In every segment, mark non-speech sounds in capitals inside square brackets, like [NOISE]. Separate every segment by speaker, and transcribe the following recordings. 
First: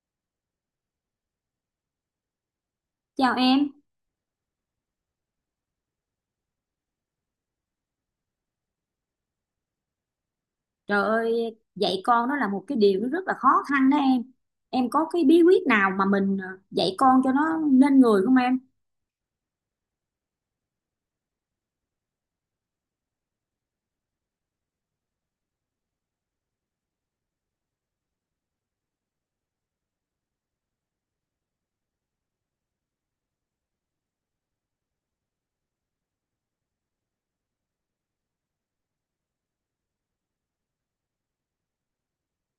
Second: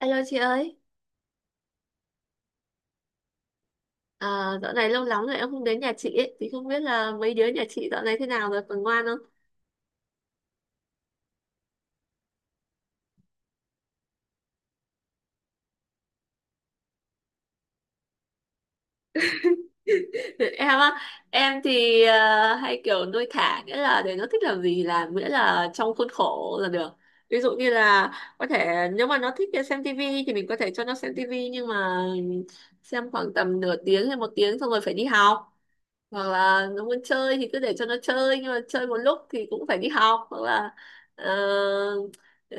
Speaker 1: Alo chị ơi,
Speaker 2: Chào em.
Speaker 1: à, dạo này lâu lắm rồi em không đến nhà chị ấy. Thì không biết là mấy đứa nhà chị dạo này thế nào rồi, còn ngoan không?
Speaker 2: Trời ơi, dạy con đó là một cái điều nó rất là khó khăn đó em. Em có cái bí quyết nào mà mình dạy con cho nó nên người không em?
Speaker 1: [LAUGHS] Em á, em thì hay kiểu nuôi thả, nghĩa là để nó thích làm gì làm, miễn là trong khuôn khổ là được. Ví dụ như là có thể nếu mà nó thích xem tivi thì mình có thể cho nó xem tivi, nhưng mà xem khoảng tầm nửa tiếng hay một tiếng xong rồi phải đi học. Hoặc là nó muốn chơi thì cứ để cho nó chơi, nhưng mà chơi một lúc thì cũng phải đi học, hoặc là ờ,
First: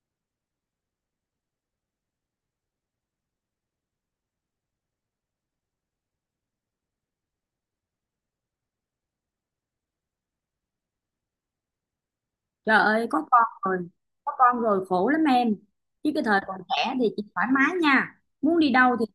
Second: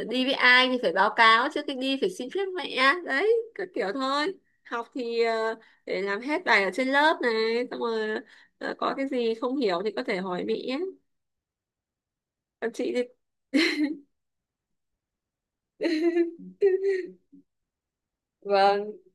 Speaker 1: đi với ai thì phải báo cáo, trước khi đi phải xin phép mẹ, đấy các kiểu thôi. Học thì để làm hết bài ở trên lớp này, xong rồi có cái gì không hiểu thì có thể hỏi mẹ, còn
Speaker 2: Trời
Speaker 1: chị thì
Speaker 2: ơi, có con rồi, khổ lắm em. Chứ cái
Speaker 1: [LAUGHS]
Speaker 2: thời còn trẻ thì chị thoải mái nha. Muốn đi
Speaker 1: vâng,
Speaker 2: đâu thì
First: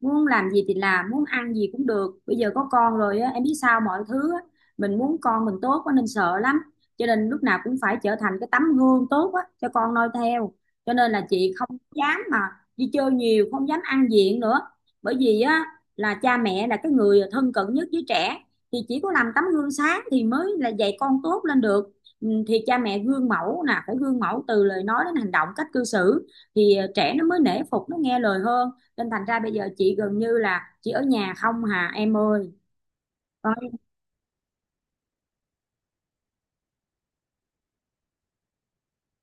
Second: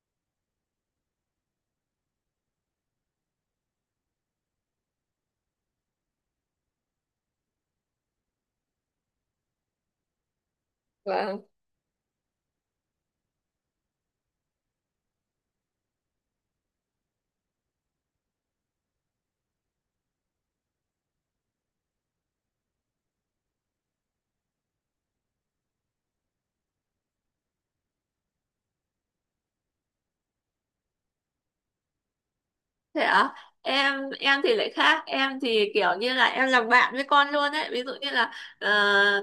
Speaker 2: muốn làm gì thì làm, muốn ăn gì cũng được, bây giờ có con rồi á em biết sao mọi thứ á, mình muốn con mình tốt quá nên sợ lắm, cho nên lúc nào cũng phải trở thành cái tấm gương tốt á cho con noi theo, cho nên là
Speaker 1: vâng.
Speaker 2: chị không dám mà đi chơi nhiều, không dám ăn diện nữa, bởi vì á là cha mẹ là cái người thân cận nhất với trẻ thì chỉ có làm tấm gương sáng thì mới là dạy con tốt lên được. Ừ, thì cha mẹ gương mẫu nè, phải gương mẫu từ lời nói đến hành động, cách cư xử thì trẻ nó mới nể phục, nó nghe lời hơn, nên thành ra bây giờ chị gần như là chị ở nhà không hà em ơi.
Speaker 1: Thế ạ?
Speaker 2: Ôi,
Speaker 1: Em thì lại khác, em thì kiểu như là em làm bạn với con luôn ấy, ví dụ như là ờ,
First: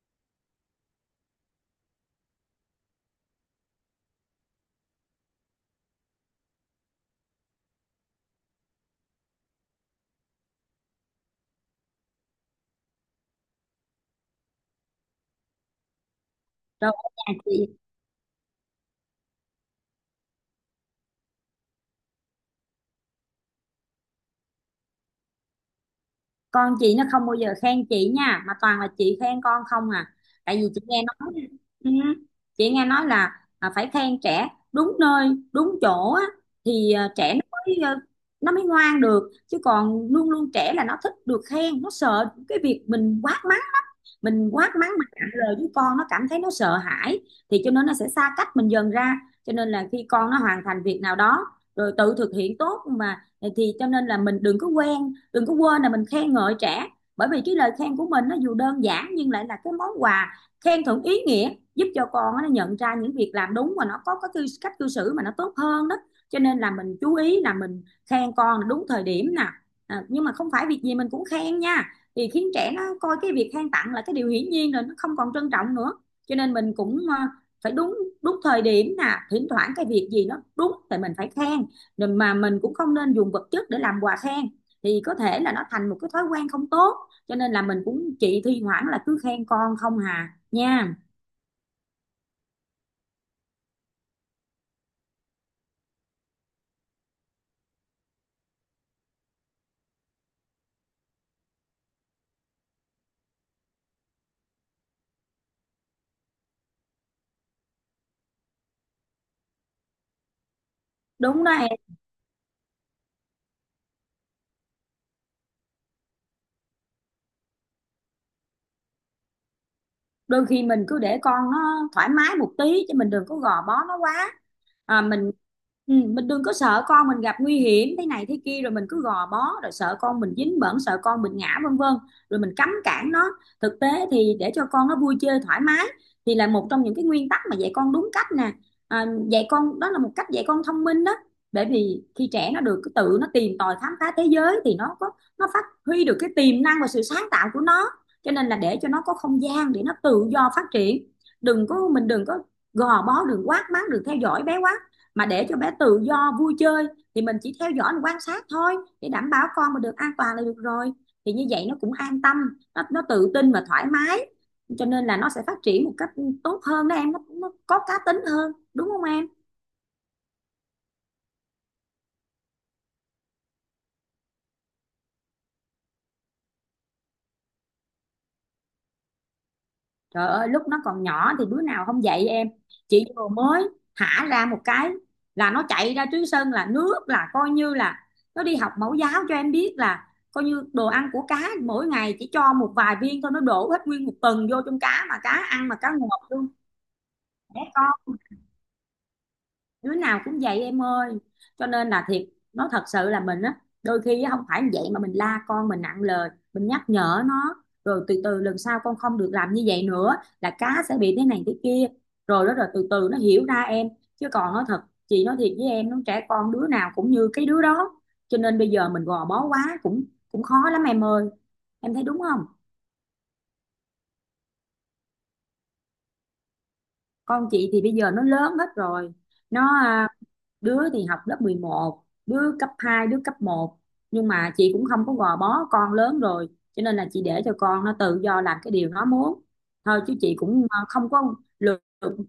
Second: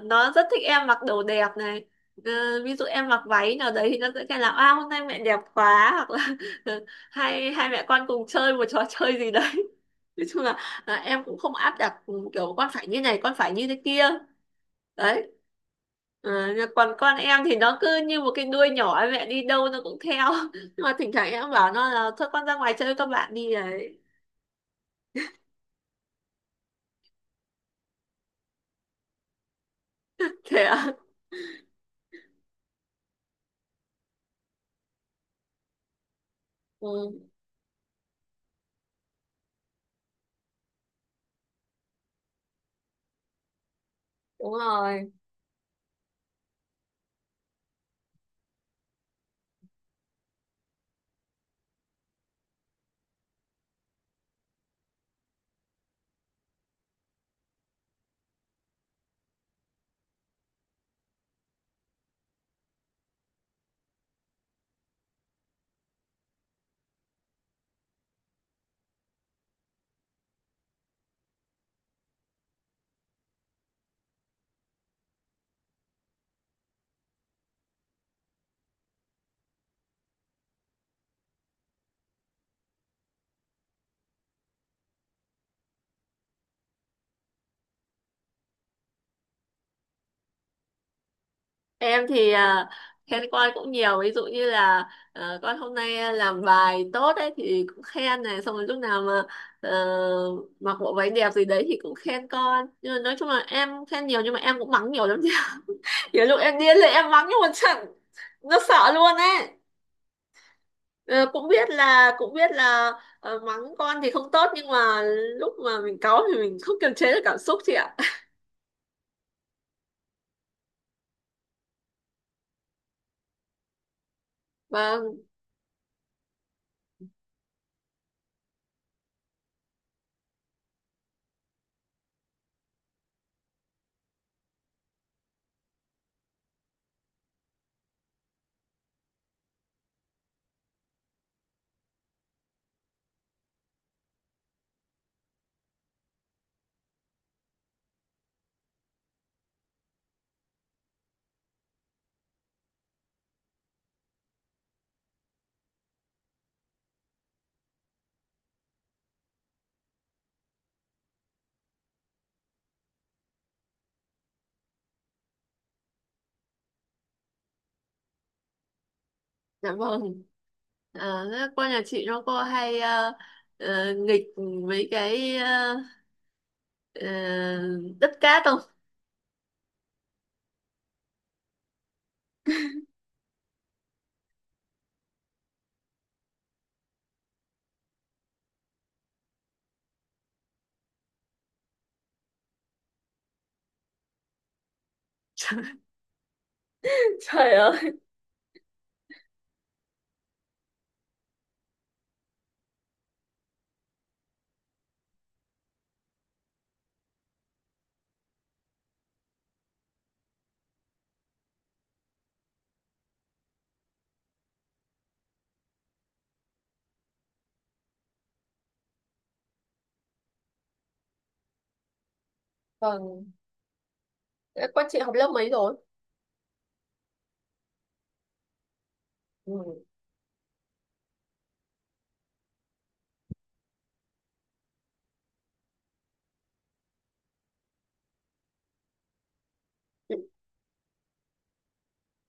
Speaker 1: nó rất thích em mặc đồ đẹp này. Ờ, ví dụ em mặc váy nào đấy thì nó sẽ kêu là à, hôm nay mẹ đẹp quá, hoặc là [LAUGHS] hai hai mẹ con cùng chơi một trò chơi gì đấy. [LAUGHS] Nói chung là em cũng không áp đặt, ừ, kiểu con phải như này, con phải như thế kia. Đấy. Ờ, nhưng
Speaker 2: trời
Speaker 1: còn
Speaker 2: ơi,
Speaker 1: con
Speaker 2: ở nhà
Speaker 1: em thì
Speaker 2: chị,
Speaker 1: nó cứ như một cái đuôi nhỏ, mẹ đi đâu nó cũng theo, [LAUGHS] nhưng mà thỉnh thoảng em bảo nó là thôi con ra ngoài chơi với các bạn đi đấy.
Speaker 2: con chị nó không bao giờ khen chị nha, mà toàn là chị khen con không à. Tại
Speaker 1: Thế
Speaker 2: vì
Speaker 1: ạ.
Speaker 2: ừ, chị nghe nói là phải khen trẻ đúng nơi đúng chỗ á, thì
Speaker 1: Ừ,
Speaker 2: trẻ nó mới nó mới ngoan được, chứ còn luôn luôn trẻ là nó thích được khen, nó sợ cái việc mình quát mắng lắm. Mình
Speaker 1: đúng
Speaker 2: quát mắng mà
Speaker 1: rồi.
Speaker 2: cạn lời với con, nó cảm thấy nó sợ hãi, thì cho nên nó sẽ xa cách mình dần ra. Cho nên là khi con nó hoàn thành việc nào đó rồi tự thực hiện tốt mà, thì cho nên là mình đừng có quên là mình khen ngợi trẻ, bởi vì cái lời khen của mình nó dù đơn giản nhưng lại là cái món quà khen thưởng ý nghĩa, giúp cho con nó nhận ra những việc làm đúng, và nó có cái cách cư xử mà nó tốt hơn đó. Cho nên là mình chú ý là mình khen con đúng thời điểm nè. À, nhưng mà không phải việc gì mình cũng khen nha, thì khiến trẻ nó coi cái việc khen tặng là cái điều hiển nhiên rồi, nó không còn trân trọng nữa. Cho nên mình cũng phải đúng đúng thời điểm nè, thỉnh thoảng cái việc gì nó đúng thì mình phải khen, rồi mà mình cũng không nên dùng vật chất để làm quà khen, thì có thể là nó thành một cái thói quen không tốt. Cho nên là mình cũng, chị thi thoảng là cứ khen con không hà nha.
Speaker 1: Em thì khen con cũng nhiều, ví dụ như là ờ, con hôm nay làm bài tốt ấy thì cũng khen này, xong rồi lúc nào mà ờ, mặc bộ váy đẹp gì đấy thì cũng khen con, nhưng mà nói chung là em khen nhiều, nhưng mà em cũng mắng nhiều lắm chứ. [LAUGHS] Nhiều lúc em điên lên em mắng, nhưng mà chẳng nó sợ luôn ấy. Ờ,
Speaker 2: Đúng
Speaker 1: cũng
Speaker 2: đó em.
Speaker 1: biết là, cũng biết là ờ, mắng con thì không tốt, nhưng mà lúc mà mình cáu thì mình không kiềm chế được cảm xúc chị ạ.
Speaker 2: Đôi khi mình cứ để con nó thoải mái một tí, chứ mình đừng có gò bó nó quá. à,
Speaker 1: Vâng.
Speaker 2: mình Ừ, mình đừng có sợ con mình gặp nguy hiểm thế này thế kia rồi mình cứ gò bó, rồi sợ con mình dính bẩn, sợ con mình ngã, vân vân, rồi mình cấm cản nó. Thực tế thì để cho con nó vui chơi thoải mái thì là một trong những cái nguyên tắc mà dạy con đúng cách nè. À, dạy con đó là một cách dạy con thông minh đó, bởi vì khi trẻ nó được tự nó tìm tòi khám phá thế giới thì nó có, nó phát huy được cái tiềm năng và sự sáng tạo của nó. Cho nên là để cho nó có không gian để nó tự do phát triển, đừng có mình đừng có gò bó, đừng quát mắng, đừng theo dõi bé quá, mà để cho bé tự do vui chơi. Thì mình chỉ theo dõi, mình quan sát thôi, để đảm bảo con mà được an toàn là được rồi. Thì như vậy nó cũng an tâm, nó tự tin và thoải mái, cho nên là nó sẽ phát triển một cách tốt hơn đó em, nó có cá tính hơn, đúng không em?
Speaker 1: Dạ vâng. À, cô nhà chị nó cô hay nghịch mấy cái ờ, đất cát không?
Speaker 2: Trời ơi lúc nó còn nhỏ thì đứa nào không dạy em. Chị vừa mới thả ra một cái là nó chạy ra Túy Sơn, là nước là coi như là, nó đi học mẫu giáo cho em biết là, coi như đồ ăn của cá mỗi ngày chỉ cho một vài viên thôi, nó đổ hết nguyên một tuần vô trong cá, mà cá ăn mà
Speaker 1: [LAUGHS]
Speaker 2: cá ngọt luôn.
Speaker 1: Trời, trời
Speaker 2: Trẻ
Speaker 1: ơi.
Speaker 2: con đứa nào cũng vậy em ơi, cho nên là thiệt, nói thật sự là mình á, đôi khi á, không phải như vậy mà mình la con mình nặng lời, mình nhắc nhở nó rồi từ từ lần sau con không được làm như vậy nữa, là cá sẽ bị thế này thế kia, rồi đó rồi từ từ nó hiểu ra em. Chứ còn nói thật, chị nói thiệt với em, nó trẻ con đứa nào cũng như cái đứa đó, cho nên bây giờ mình gò bó quá cũng cũng khó lắm em ơi, em thấy đúng không?
Speaker 1: Vâng. Thế con chị học lớp mấy rồi?
Speaker 2: Con chị thì bây giờ nó lớn hết rồi,
Speaker 1: Ừ.
Speaker 2: nó đứa thì học lớp 11, đứa cấp 2, đứa cấp một, nhưng mà chị cũng không có gò bó, con lớn rồi, cho nên là chị để cho con nó tự do làm cái điều nó muốn thôi. Chứ chị cũng không có lừa,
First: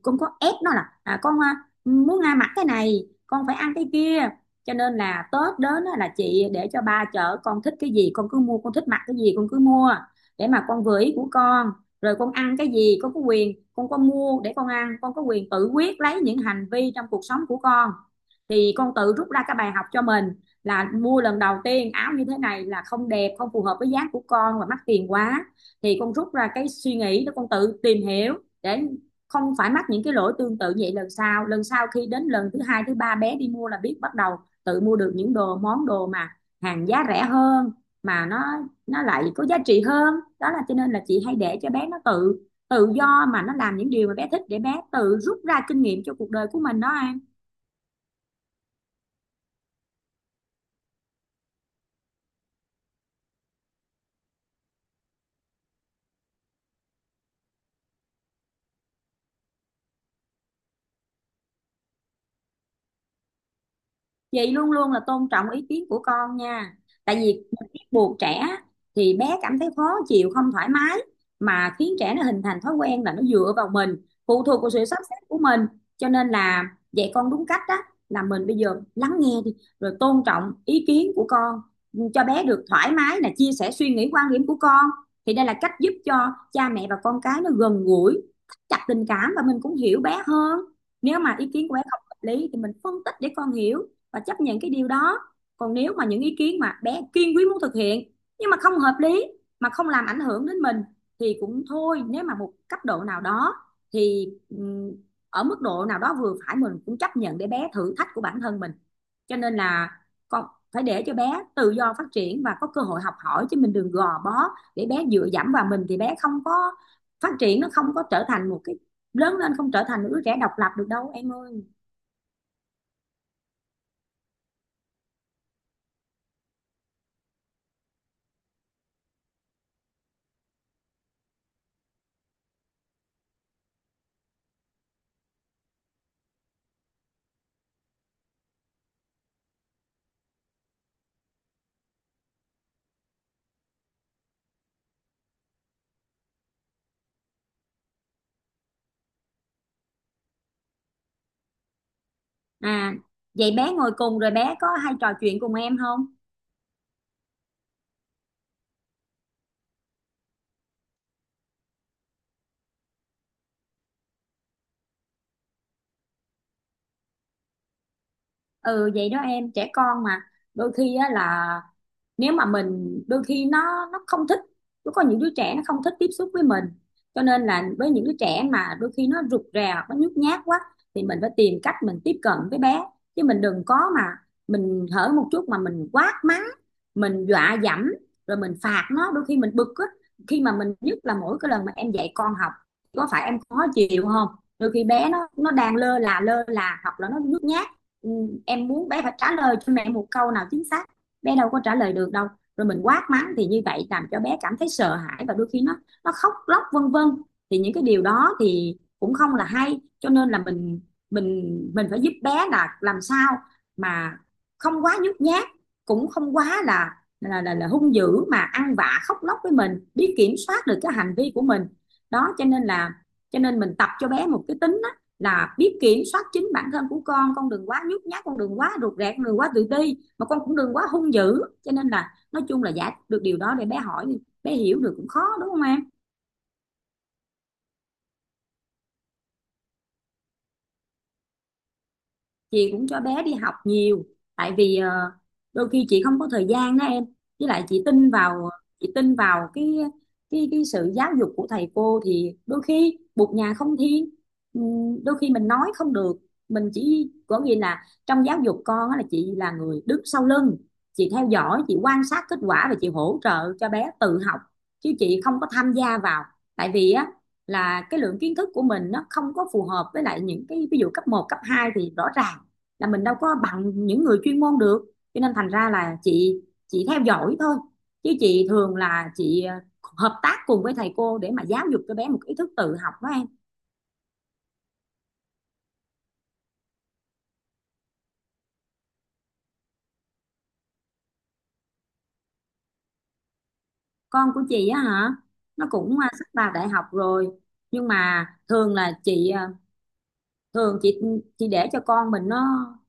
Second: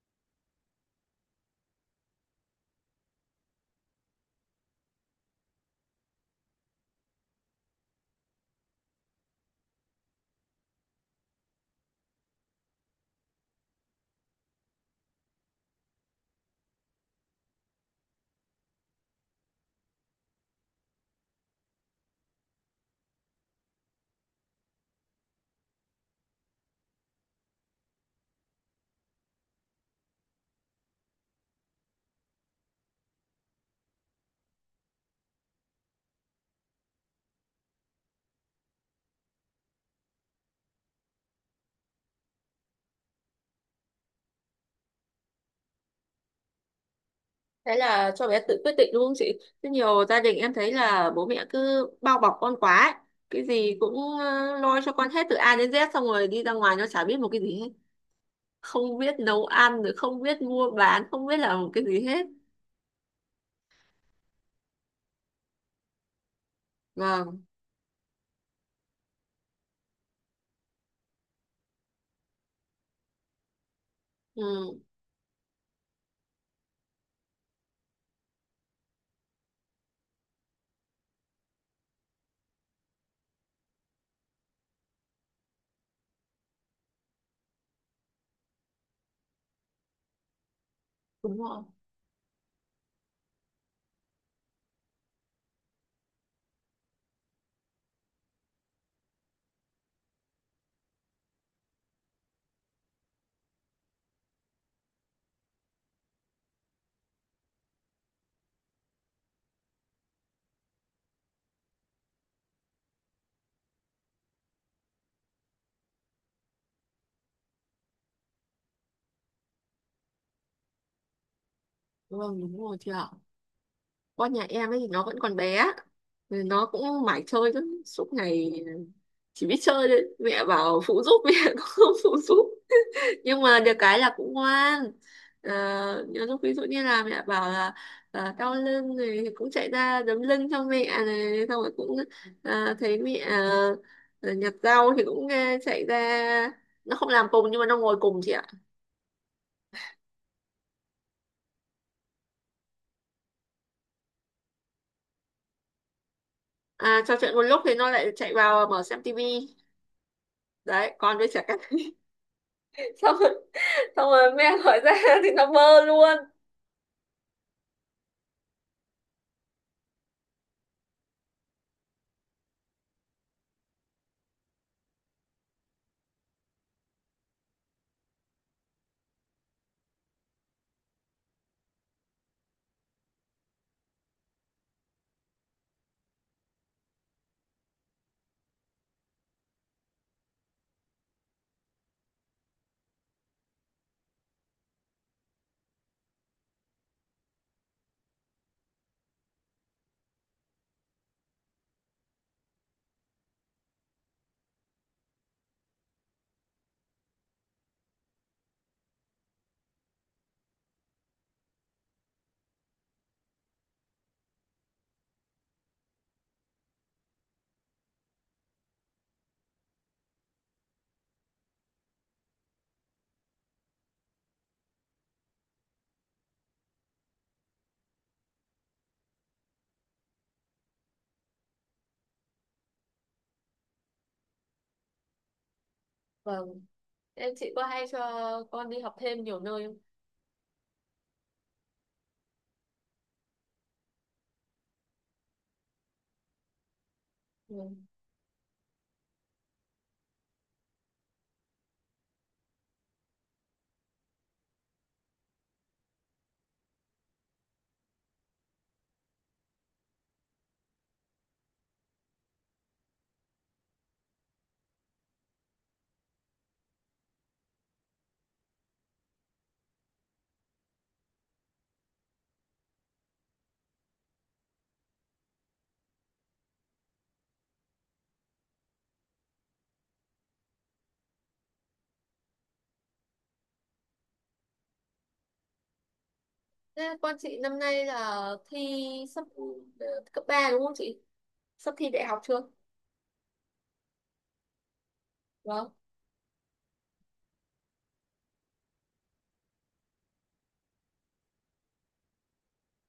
Speaker 2: cũng có ép nó là con muốn ăn mặc cái này con phải ăn cái kia. Cho nên là Tết đến á, là chị để cho ba chở con, thích cái gì con cứ mua, con thích mặc cái gì con cứ mua, để mà con vừa ý của con. Rồi con ăn cái gì con có quyền, con có mua để con ăn, con có quyền tự quyết lấy những hành vi trong cuộc sống của con, thì con tự rút ra cái bài học cho mình, là mua lần đầu tiên áo như thế này là không đẹp, không phù hợp với dáng của con và mắc tiền quá, thì con rút ra cái suy nghĩ đó, con tự tìm hiểu để không phải mắc những cái lỗi tương tự vậy lần sau khi đến lần thứ hai thứ ba bé đi mua là biết bắt đầu tự mua được những món đồ mà hàng giá rẻ hơn, mà nó lại có giá trị hơn đó. Là cho nên là chị hay để cho bé nó tự tự do mà nó làm những điều mà bé thích, để bé tự rút ra kinh nghiệm cho cuộc đời của mình đó An.
Speaker 1: Thế là cho bé tự quyết định đúng không chị? Thế nhiều gia đình em thấy là bố mẹ cứ bao bọc con quá ấy. Cái gì cũng lo cho con hết từ A đến Z, xong rồi đi ra ngoài nó chả biết một cái gì hết. Không biết nấu ăn, rồi không biết mua bán, không biết làm một cái gì hết.
Speaker 2: Chị luôn luôn là tôn trọng ý kiến của con nha, tại vì
Speaker 1: Vâng.
Speaker 2: ép buộc trẻ thì bé cảm thấy khó chịu, không thoải mái, mà khiến trẻ nó hình thành thói quen là nó dựa vào mình, phụ thuộc vào
Speaker 1: Ừ.
Speaker 2: sự sắp xếp của mình. Cho nên là dạy con đúng cách đó là mình bây giờ lắng nghe đi, rồi tôn trọng ý kiến của con, cho bé được thoải mái là chia sẻ suy nghĩ, quan điểm của con. Thì đây là cách giúp cho cha mẹ và con cái nó gần gũi, thắt chặt tình cảm và mình cũng hiểu bé hơn. Nếu mà
Speaker 1: Đúng
Speaker 2: ý
Speaker 1: rồi.
Speaker 2: kiến của bé không hợp lý thì mình phân tích để con hiểu và chấp nhận cái điều đó. Còn nếu mà những ý kiến mà bé kiên quyết muốn thực hiện nhưng mà không hợp lý, mà không làm ảnh hưởng đến mình, thì cũng thôi, nếu mà một cấp độ nào đó, thì ở mức độ nào đó vừa phải mình cũng chấp nhận để bé thử thách của bản thân mình. Cho nên là con phải để cho bé tự do phát triển và có cơ hội học hỏi, chứ mình đừng gò bó để bé dựa dẫm vào mình, thì bé không có phát triển, nó không có trở thành một cái, lớn lên không trở thành một đứa trẻ độc lập được đâu em ơi.
Speaker 1: Vâng, đúng rồi chị ạ. Con nhà em ấy thì nó vẫn còn bé. Nên nó cũng mải chơi lắm. Suốt ngày chỉ biết chơi thôi. Mẹ bảo phụ giúp, [LAUGHS] mẹ cũng không phụ giúp. Nhưng mà được cái là cũng ngoan. À, nhiều lúc ví dụ như là mẹ bảo là à, đau lưng này thì cũng chạy ra đấm lưng cho mẹ này. Xong rồi cũng à, thấy mẹ à, nhặt rau thì cũng à, chạy ra. Nó không làm cùng nhưng mà nó ngồi cùng chị ạ.
Speaker 2: À, vậy bé ngồi cùng rồi bé có hay trò chuyện cùng em không?
Speaker 1: À, trò chuyện một lúc thì nó lại chạy vào mở xem tivi. Đấy, con với trẻ con. [LAUGHS] Xong, xong rồi mẹ hỏi ra [LAUGHS] thì nó bơ luôn.
Speaker 2: Ừ vậy đó em, trẻ con mà, đôi khi á là, nếu mà mình đôi khi nó không thích, nó có những đứa trẻ nó không thích tiếp xúc với mình, cho nên là với những đứa trẻ mà đôi khi nó rụt rè hoặc nó nhút nhát quá, thì mình phải tìm cách mình tiếp cận với bé, chứ mình đừng có mà mình hở một chút mà mình quát mắng, mình dọa dẫm, rồi mình phạt nó. Đôi khi mình bực á, khi mà mình, nhất là mỗi cái lần mà em dạy con học, có phải em khó chịu không? Đôi khi bé nó đang lơ là hoặc là nó nhút nhát. ừ, em muốn bé phải trả lời cho mẹ một câu nào chính xác, bé đâu có trả lời được đâu. Rồi mình quát mắng thì như vậy làm cho bé cảm thấy sợ hãi, và đôi khi nó khóc lóc vân vân. Thì những cái điều đó thì cũng không là hay, cho nên là mình phải giúp bé là làm sao mà không quá nhút nhát, cũng không quá là là hung dữ mà ăn vạ khóc lóc, với mình biết kiểm soát được cái hành vi của mình. Đó cho nên là, cho nên mình tập cho bé một cái tính là biết kiểm soát chính bản thân của con. Con đừng quá nhút nhát, con đừng quá rụt rè, con đừng quá tự ti, mà con cũng đừng quá hung dữ. Cho nên là nói chung là giải được điều đó để bé hỏi, bé hiểu được cũng khó, đúng không em?
Speaker 1: Vâng. Em, chị có hay cho con đi học thêm nhiều nơi không?
Speaker 2: Chị cũng cho bé đi học nhiều, tại vì đôi khi chị không có thời gian đó em. Với
Speaker 1: Ừ.
Speaker 2: lại chị tin vào, chị tin vào cái sự giáo dục của thầy cô, thì đôi khi bụt nhà không thiên. Đôi khi mình nói không được, mình chỉ có nghĩa là trong giáo dục con á, là chị là người đứng sau lưng. Chị theo dõi, chị quan sát kết quả và chị hỗ trợ cho bé tự học, chứ chị không có tham gia vào. Tại vì á, là cái lượng kiến thức của mình nó không có phù hợp, với lại những cái ví dụ cấp một cấp 2 thì rõ ràng là mình đâu có bằng những người chuyên môn được. Cho nên thành ra là chị theo dõi thôi, chứ chị thường là chị hợp tác cùng với thầy cô để mà giáo dục cho bé một ý thức tự học đó em.
Speaker 1: Thế con chị năm nay là thi sắp ờ, cấp 3 đúng không chị? Sắp thi đại học chưa?
Speaker 2: Con của chị á hả, nó
Speaker 1: Vâng.
Speaker 2: cũng sắp vào đại học rồi. Nhưng mà thường là chị thường chị để cho con mình nó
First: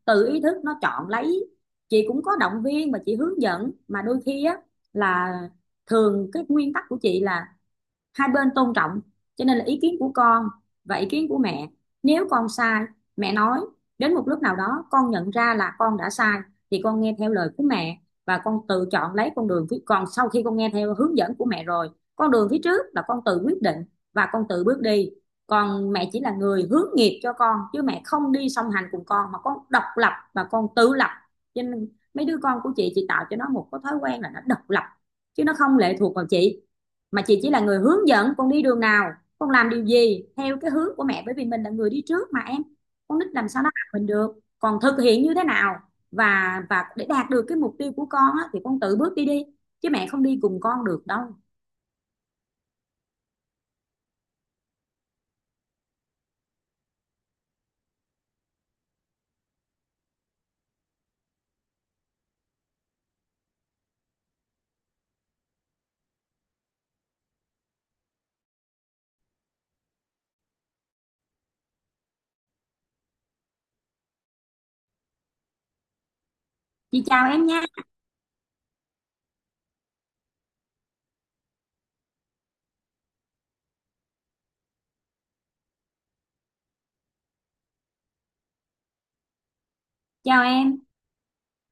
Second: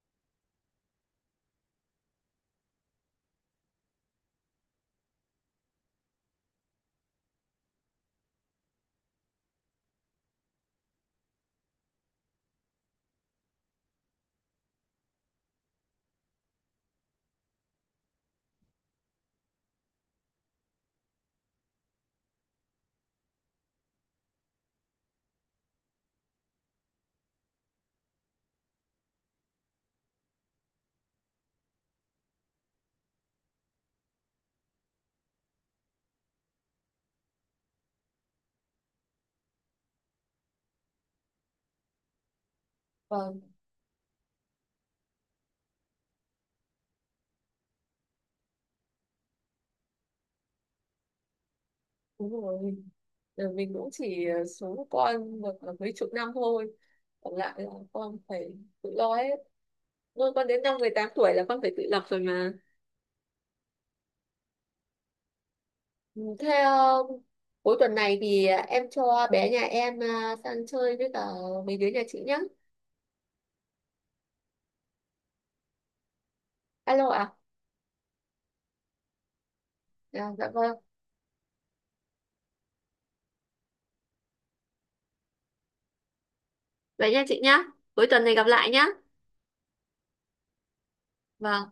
Speaker 2: tự ý thức nó chọn lấy. Chị cũng có động viên và chị hướng dẫn, mà đôi khi á, là thường cái nguyên tắc của chị là hai bên tôn trọng. Cho nên là ý kiến của con và ý kiến của mẹ, nếu con sai, mẹ nói, đến một lúc nào đó con nhận ra là con đã sai thì con nghe theo lời của mẹ. Và con tự chọn lấy con đường phía còn sau khi con nghe theo hướng dẫn của mẹ rồi, con đường phía trước là con tự quyết định và con tự bước đi. Còn mẹ chỉ là người hướng nghiệp cho con, chứ mẹ không đi song hành cùng con, mà con độc lập và con tự lập. Cho nên mấy đứa con của chị tạo cho nó một cái thói quen là nó độc lập, chứ nó không lệ thuộc vào chị. Mà chị chỉ là người hướng dẫn con đi đường nào, con làm điều gì theo cái hướng của mẹ, bởi vì mình là người đi trước mà em. Con nít
Speaker 1: Vâng.
Speaker 2: làm sao nó học mình được. Còn thực hiện như thế nào và để đạt được cái mục tiêu của con á, thì con tự bước đi đi, chứ mẹ không đi cùng con được đâu.
Speaker 1: Đúng rồi. Ờ, mình cũng chỉ số của con được là mấy chục năm thôi. Còn lại là con phải tự lo hết. Nuôi con đến năm 18 tuổi là con phải tự lập rồi mà. Ừ, thế cuối tuần này thì em cho bé nhà em sang chơi với cả mấy đứa nhà chị nhé.
Speaker 2: Chị
Speaker 1: Alo
Speaker 2: chào
Speaker 1: ạ.
Speaker 2: em nha.
Speaker 1: Dạ, dạ vâng. Vậy nha chị nhá. Cuối tuần này gặp lại nhá.
Speaker 2: Chào em.
Speaker 1: Vâng.